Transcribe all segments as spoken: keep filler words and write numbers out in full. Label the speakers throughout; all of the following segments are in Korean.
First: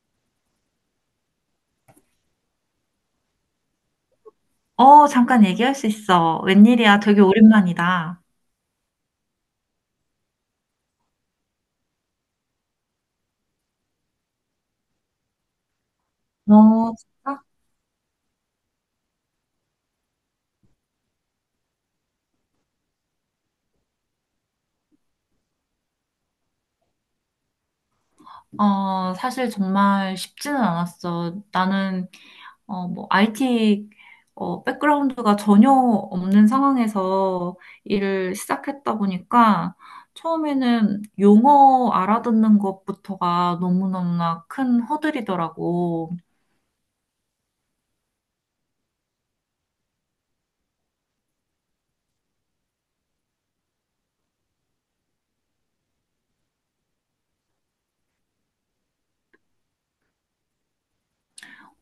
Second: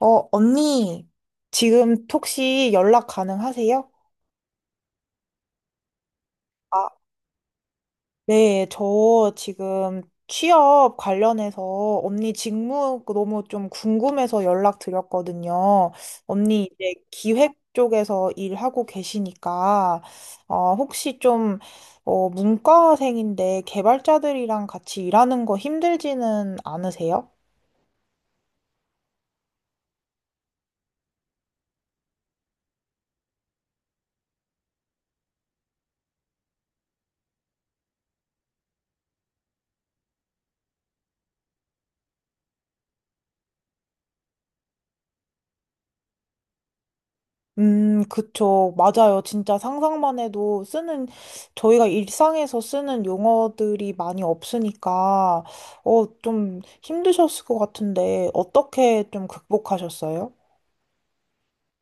Speaker 1: 어, 언니, 지금 혹시 연락 가능하세요?
Speaker 2: 어, 잠깐 얘기할 수 있어.
Speaker 1: 아,
Speaker 2: 웬일이야. 되게 오랜만이다.
Speaker 1: 네, 저 지금 취업 관련해서 언니 직무 그 너무 좀 궁금해서 연락드렸거든요. 언니 이제
Speaker 2: 어, 진짜?
Speaker 1: 기획 쪽에서 일하고 계시니까, 어, 혹시 좀, 어, 문과생인데 개발자들이랑 같이 일하는 거 힘들지는 않으세요?
Speaker 2: 어, 사실 정말 쉽지는 않았어. 나는, 어, 뭐, 아이티, 어, 백그라운드가 전혀 없는 상황에서 일을 시작했다 보니까 처음에는 용어 알아듣는 것부터가 너무너무나 큰 허들이더라고.
Speaker 1: 음, 그쵸. 맞아요. 진짜 상상만 해도 쓰는, 저희가 일상에서 쓰는 용어들이 많이 없으니까, 어, 좀 힘드셨을 것 같은데, 어떻게 좀 극복하셨어요?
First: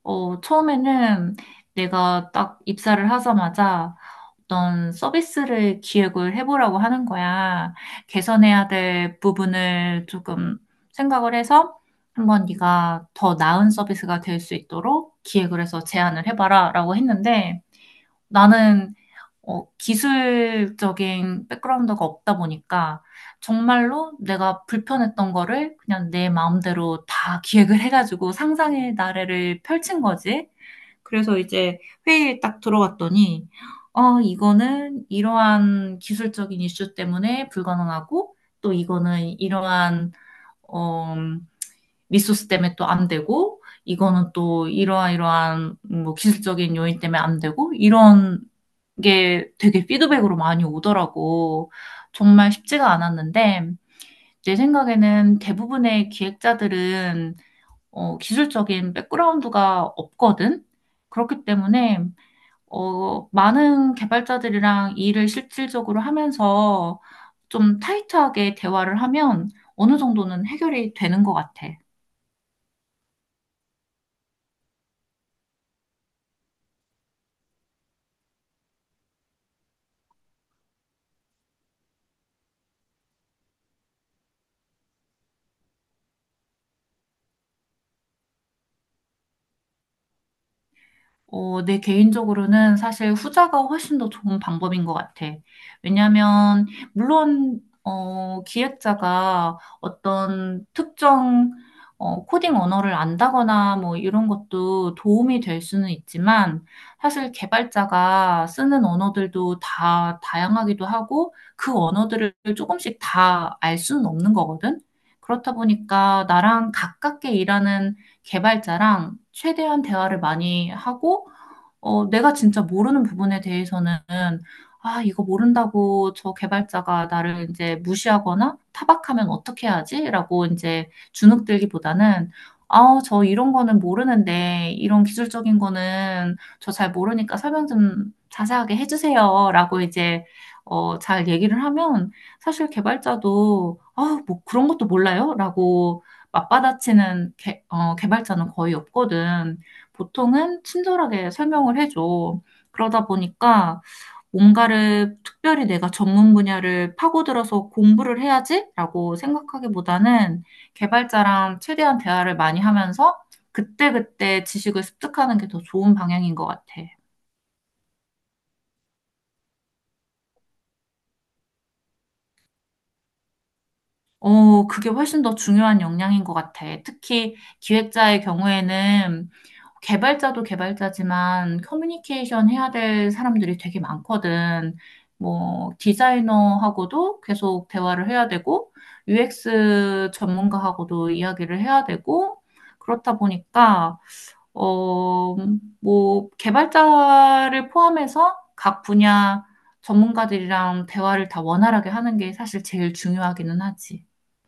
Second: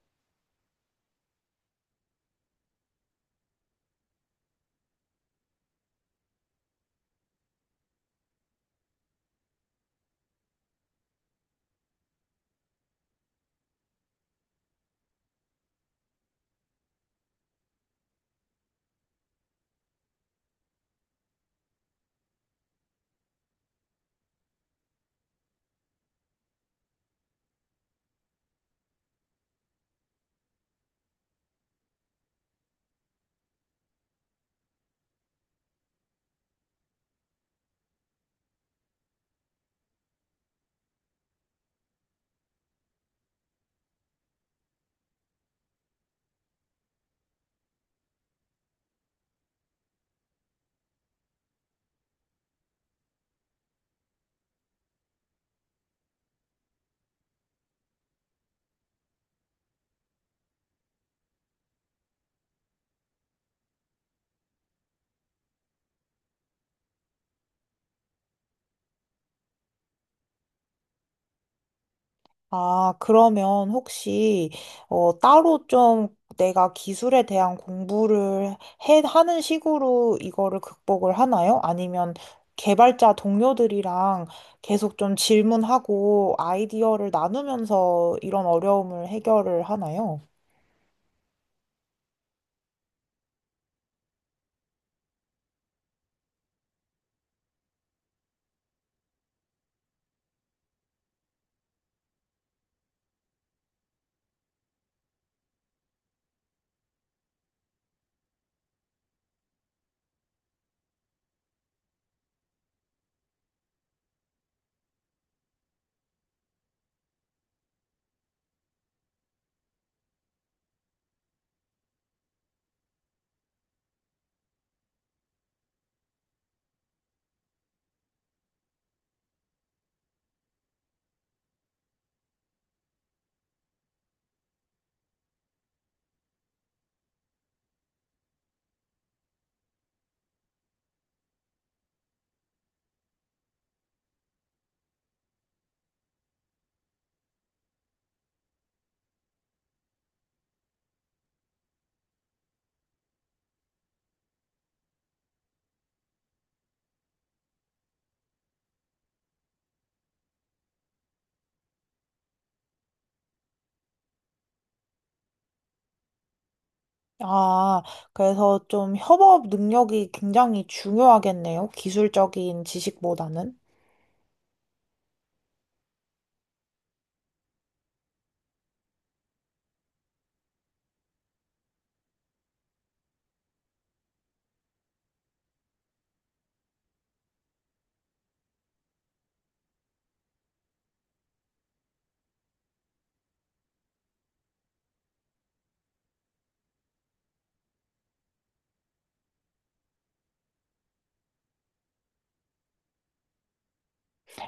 Speaker 2: 어, 처음에는 내가 딱 입사를 하자마자 어떤 서비스를 기획을 해보라고 하는 거야. 개선해야 될 부분을 조금 생각을 해서 한번 네가 더 나은 서비스가 될 수 있도록 기획을 해서 제안을 해봐라라고 했는데 나는 어, 기술적인 백그라운드가 없다 보니까 정말로 내가 불편했던 거를 그냥 내 마음대로 다 기획을 해가지고 상상의 나래를 펼친 거지. 그래서 이제 회의에 딱 들어갔더니, 어, 이거는 이러한 기술적인 이슈 때문에 불가능하고, 또 이거는 이러한, 어, 리소스 때문에 또 안 되고, 이거는 또 이러한 이러한 뭐 기술적인 요인 때문에 안 되고, 이런 게 되게 피드백으로 많이 오더라고. 정말 쉽지가 않았는데, 내 생각에는 대부분의 기획자들은 어, 기술적인 백그라운드가 없거든? 그렇기 때문에 어, 많은 개발자들이랑 일을 실질적으로 하면서 좀 타이트하게 대화를 하면 어느 정도는 해결이 되는 것 같아.
Speaker 1: 아, 그러면 혹시, 어, 따로 좀 내가 기술에 대한 공부를 해, 하는 식으로 이거를 극복을 하나요? 아니면 개발자 동료들이랑 계속 좀 질문하고 아이디어를 나누면서 이런 어려움을 해결을 하나요?
Speaker 2: 어, 내 개인적으로는 사실 후자가 훨씬 더 좋은 방법인 것 같아. 왜냐하면 물론 어, 기획자가 어떤 특정 어, 코딩 언어를 안다거나 뭐 이런 것도 도움이 될 수는 있지만 사실 개발자가 쓰는 언어들도 다 다양하기도 하고 그 언어들을 조금씩 다 알 수는 없는 거거든. 그렇다 보니까 나랑 가깝게 일하는 개발자랑 최대한 대화를 많이 하고 어, 내가 진짜 모르는 부분에 대해서는, 아, 이거 모른다고 저 개발자가 나를 이제 무시하거나 타박하면 어떻게 하지? 라고 이제 주눅 들기보다는, 아, 저 이런 거는 모르는데, 이런 기술적인 거는 저 잘 모르니까 설명 좀 자세하게 해주세요. 라고 이제, 어, 잘 얘기를 하면, 사실 개발자도, 아, 뭐 그런 것도 몰라요? 라고 맞받아치는 개, 어, 개발자는 거의 없거든. 보통은 친절하게 설명을 해줘. 그러다 보니까 뭔가를 특별히 내가 전문 분야를 파고들어서 공부를 해야지라고 생각하기보다는 개발자랑 최대한 대화를 많이 하면서 그때그때 지식을 습득하는 게 더 좋은 방향인 것 같아.
Speaker 1: 아, 그래서 좀 협업 능력이 굉장히 중요하겠네요. 기술적인 지식보다는.
Speaker 2: 어, 그게 훨씬 더 중요한 역량인 것 같아. 특히 기획자의 경우에는 개발자도 개발자지만 커뮤니케이션 해야 될 사람들이 되게 많거든. 뭐, 디자이너하고도 계속 대화를 해야 되고, 유엑스 전문가하고도 이야기를 해야 되고, 그렇다 보니까, 어, 뭐, 개발자를 포함해서 각 분야 전문가들이랑 대화를 다 원활하게 하는 게 사실 제일 중요하기는 하지.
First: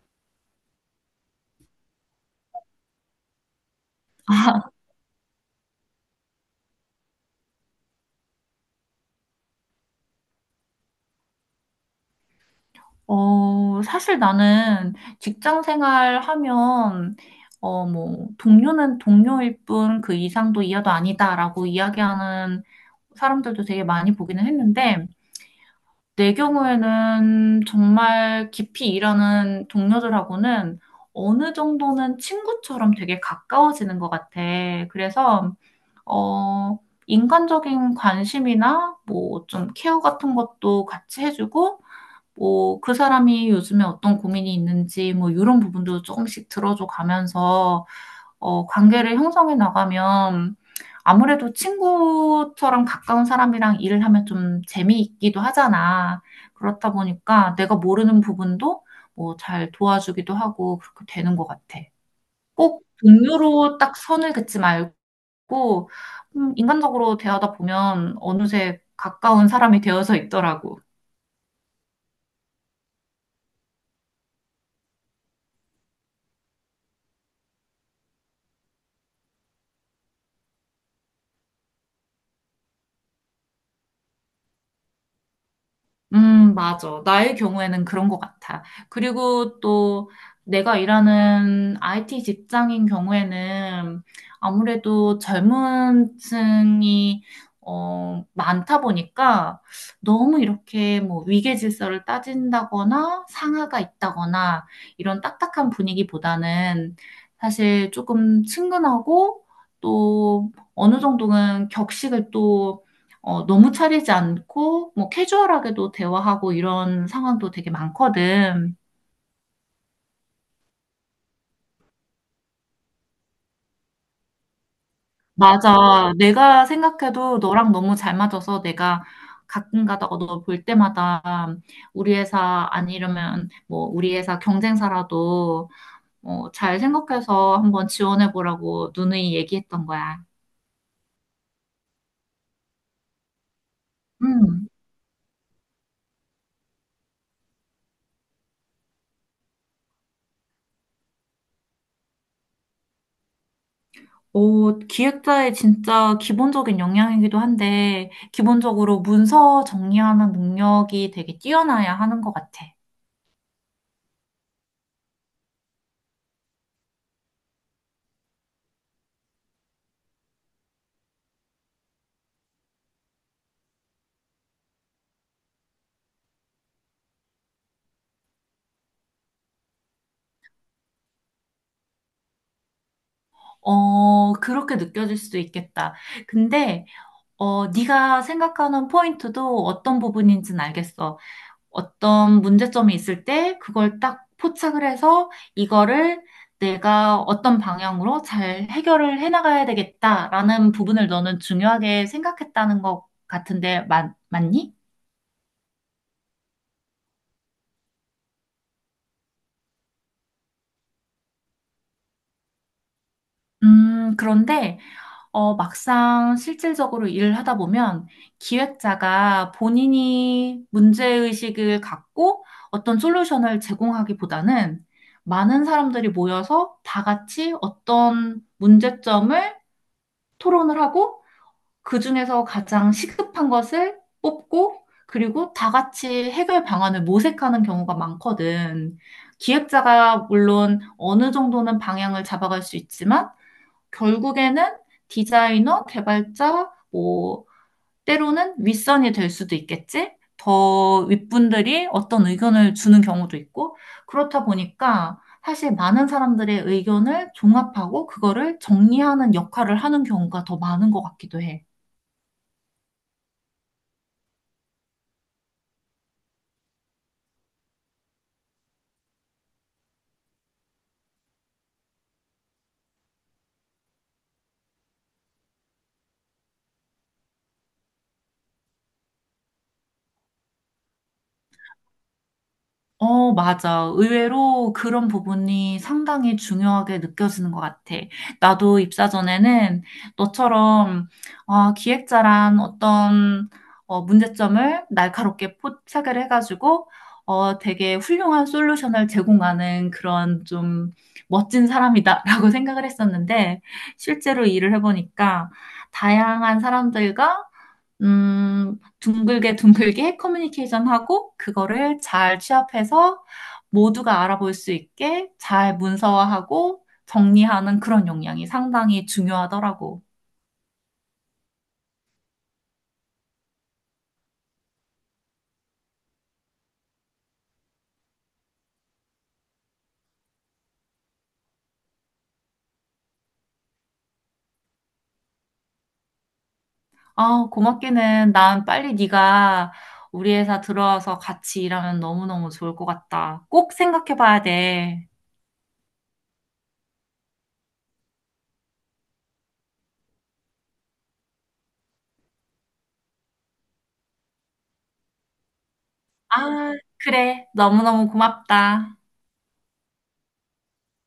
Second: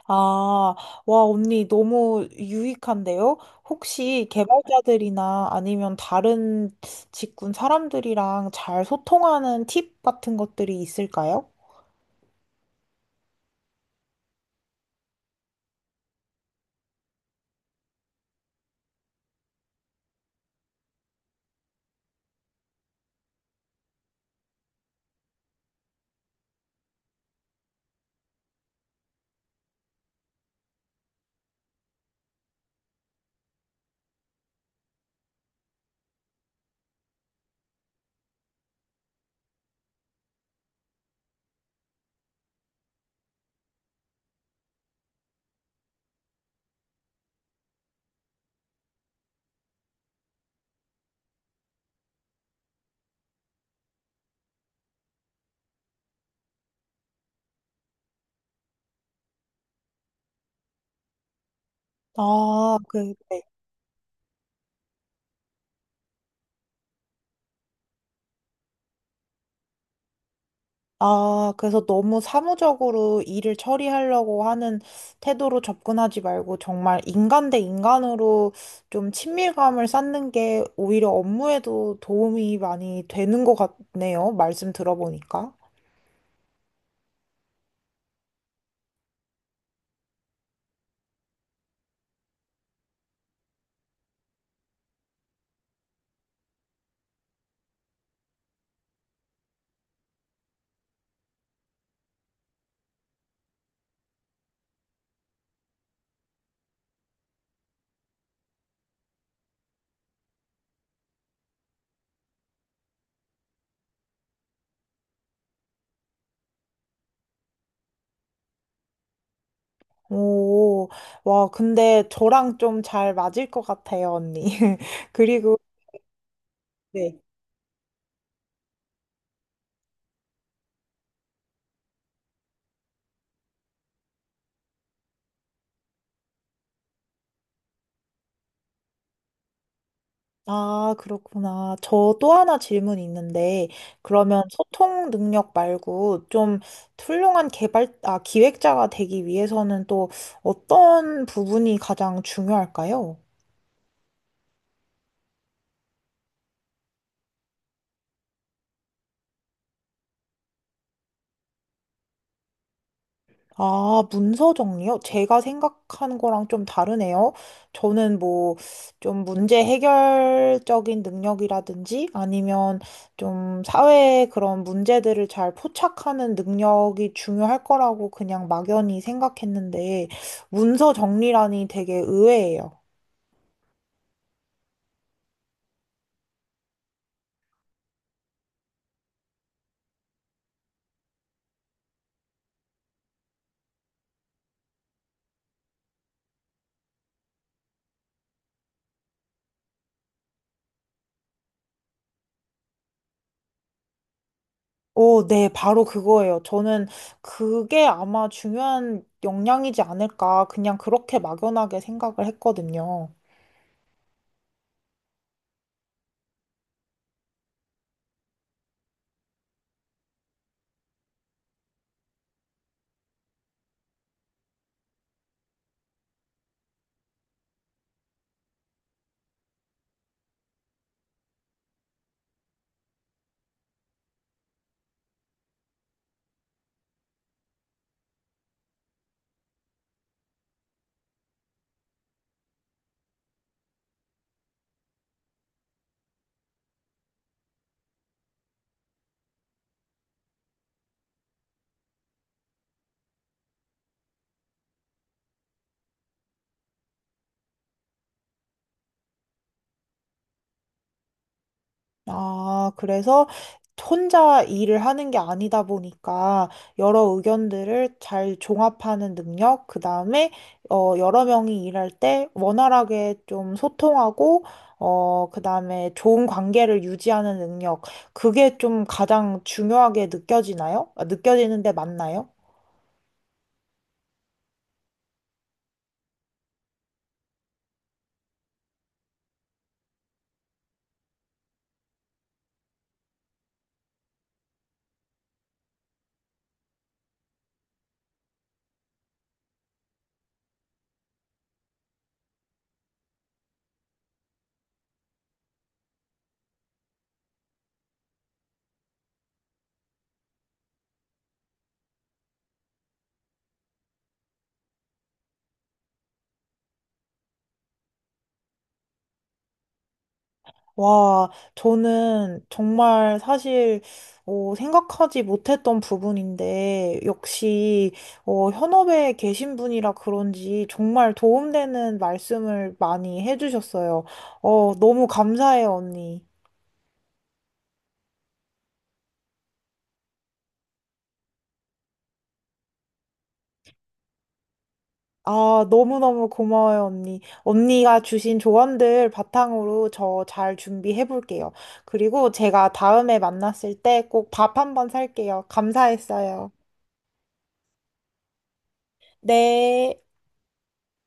Speaker 1: 아, 와, 언니, 너무 유익한데요? 혹시 개발자들이나 아니면 다른 직군 사람들이랑 잘 소통하는 팁 같은 것들이 있을까요?
Speaker 2: 어, 사실 나는 직장 생활 하면, 어, 뭐, 동료는 동료일 뿐 그 이상도 이하도 아니다라고 이야기하는 사람들도 되게 많이 보기는 했는데, 내 경우에는 정말 깊이 일하는 동료들하고는 어느 정도는 친구처럼 되게 가까워지는 것 같아. 그래서, 어, 인간적인 관심이나 뭐 좀 케어 같은 것도 같이 해주고, 뭐, 그 사람이 요즘에 어떤 고민이 있는지, 뭐, 이런 부분도 조금씩 들어줘 가면서, 어, 관계를 형성해 나가면, 아무래도 친구처럼 가까운 사람이랑 일을 하면 좀 재미있기도 하잖아. 그렇다 보니까 내가 모르는 부분도 뭐 잘 도와주기도 하고 그렇게 되는 것 같아.
Speaker 1: 아,
Speaker 2: 꼭
Speaker 1: 그, 네.
Speaker 2: 동료로 딱 선을 긋지 말고, 음, 인간적으로 대하다 보면 어느새 가까운 사람이 되어서 있더라고.
Speaker 1: 아, 그래서 너무 사무적으로 일을 처리하려고 하는 태도로 접근하지 말고 정말 인간 대 인간으로 좀 친밀감을 쌓는 게 오히려 업무에도 도움이 많이 되는 것 같네요. 말씀 들어보니까.
Speaker 2: 음, 맞아. 나의 경우에는 그런 것 같아. 그리고 또 내가 일하는 아이티 직장인 경우에는 아무래도 젊은 층이 어, 많다 보니까 너무 이렇게 뭐 위계 질서를 따진다거나 상하가 있다거나 이런 딱딱한 분위기보다는 사실 조금 친근하고 또 어느 정도는 격식을 또 어, 너무 차리지 않고, 뭐, 캐주얼하게도 대화하고 이런 상황도 되게 많거든.
Speaker 1: 오, 와, 근데 저랑 좀 잘 맞을 것 같아요, 언니. 그리고,
Speaker 2: 맞아. 내가
Speaker 1: 네.
Speaker 2: 생각해도 너랑 너무 잘 맞아서 내가 가끔 가다가 너 볼 때마다 우리 회사 아니려면 뭐, 우리 회사 경쟁사라도 어, 잘 생각해서 한번 지원해 보라고 누누이 얘기했던 거야.
Speaker 1: 아, 그렇구나. 저 또 하나 질문 있는데, 그러면
Speaker 2: 음.
Speaker 1: 소통 능력 말고 좀 훌륭한 개발, 아, 기획자가 되기 위해서는 또 어떤 부분이 가장 중요할까요?
Speaker 2: 어, 기획자의 진짜 기본적인 역량이기도 한데, 기본적으로 문서 정리하는 능력이 되게 뛰어나야 하는 것 같아.
Speaker 1: 아, 문서 정리요? 제가 생각한 거랑 좀 다르네요. 저는 뭐, 좀 문제 해결적인 능력이라든지 아니면 좀 사회의 그런 문제들을 잘 포착하는 능력이 중요할 거라고 그냥 막연히 생각했는데, 문서 정리라니 되게 의외예요.
Speaker 2: 어, 그렇게 느껴질 수도 있겠다. 근데, 어, 네가 생각하는 포인트도 어떤 부분인지는 알겠어. 어떤 문제점이 있을 때 그걸 딱 포착을 해서 이거를 내가 어떤 방향으로 잘 해결을 해나가야 되겠다라는 부분을 너는 중요하게 생각했다는 것 같은데, 맞, 맞니?
Speaker 1: 오, 네, 바로 그거예요. 저는 그게 아마 중요한 역량이지 않을까. 그냥 그렇게 막연하게 생각을 했거든요.
Speaker 2: 음, 그런데 어, 막상 실질적으로 일을 하다 보면 기획자가 본인이 문제의식을 갖고 어떤 솔루션을 제공하기보다는 많은 사람들이 모여서 다 같이 어떤 문제점을 토론을 하고 그중에서 가장 시급한 것을 뽑고 그리고 다 같이 해결 방안을 모색하는 경우가 많거든. 기획자가 물론 어느 정도는 방향을 잡아갈 수 있지만 결국에는 디자이너, 개발자, 뭐, 때로는 윗선이 될 수도 있겠지? 더 윗분들이 어떤 의견을 주는 경우도 있고, 그렇다 보니까 사실 많은 사람들의 의견을 종합하고 그거를 정리하는 역할을 하는 경우가 더 많은 것 같기도 해.
Speaker 1: 아, 그래서 혼자 일을 하는 게 아니다 보니까 여러 의견들을 잘 종합하는 능력, 그 다음에 어, 여러 명이 일할 때 원활하게 좀 소통하고, 어, 그 다음에 좋은 관계를 유지하는 능력, 그게 좀 가장 중요하게 느껴지나요? 아, 느껴지는데 맞나요?
Speaker 2: 어, 맞아. 의외로 그런 부분이 상당히 중요하게 느껴지는 것 같아. 나도 입사 전에는 너처럼 아, 기획자란 어떤 어, 문제점을 날카롭게 포착을 해가지고 어, 되게 훌륭한 솔루션을 제공하는 그런 좀 멋진 사람이다라고 생각을 했었는데 실제로 일을 해보니까 다양한 사람들과 음, 둥글게 둥글게 커뮤니케이션 하고, 그거를 잘 취합해서 모두가 알아볼 수 있게 잘 문서화하고 정리하는 그런 역량이 상당히 중요하더라고.
Speaker 1: 와, 저는 정말 사실, 어, 생각하지 못했던 부분인데, 역시, 어, 현업에 계신 분이라 그런지 정말 도움되는 말씀을 많이 해주셨어요. 어, 너무 감사해요, 언니.
Speaker 2: 아, 고맙기는 난 빨리 네가 우리 회사 들어와서 같이 일하면 너무너무 좋을 것 같다. 꼭 생각해 봐야 돼.
Speaker 1: 아, 너무너무 고마워요, 언니. 언니가 주신 조언들 바탕으로 저 잘 준비해 볼게요. 그리고 제가 다음에 만났을 때 꼭 밥 한번 살게요. 감사했어요.
Speaker 2: 아, 그래. 너무너무 고맙다.
Speaker 1: 네.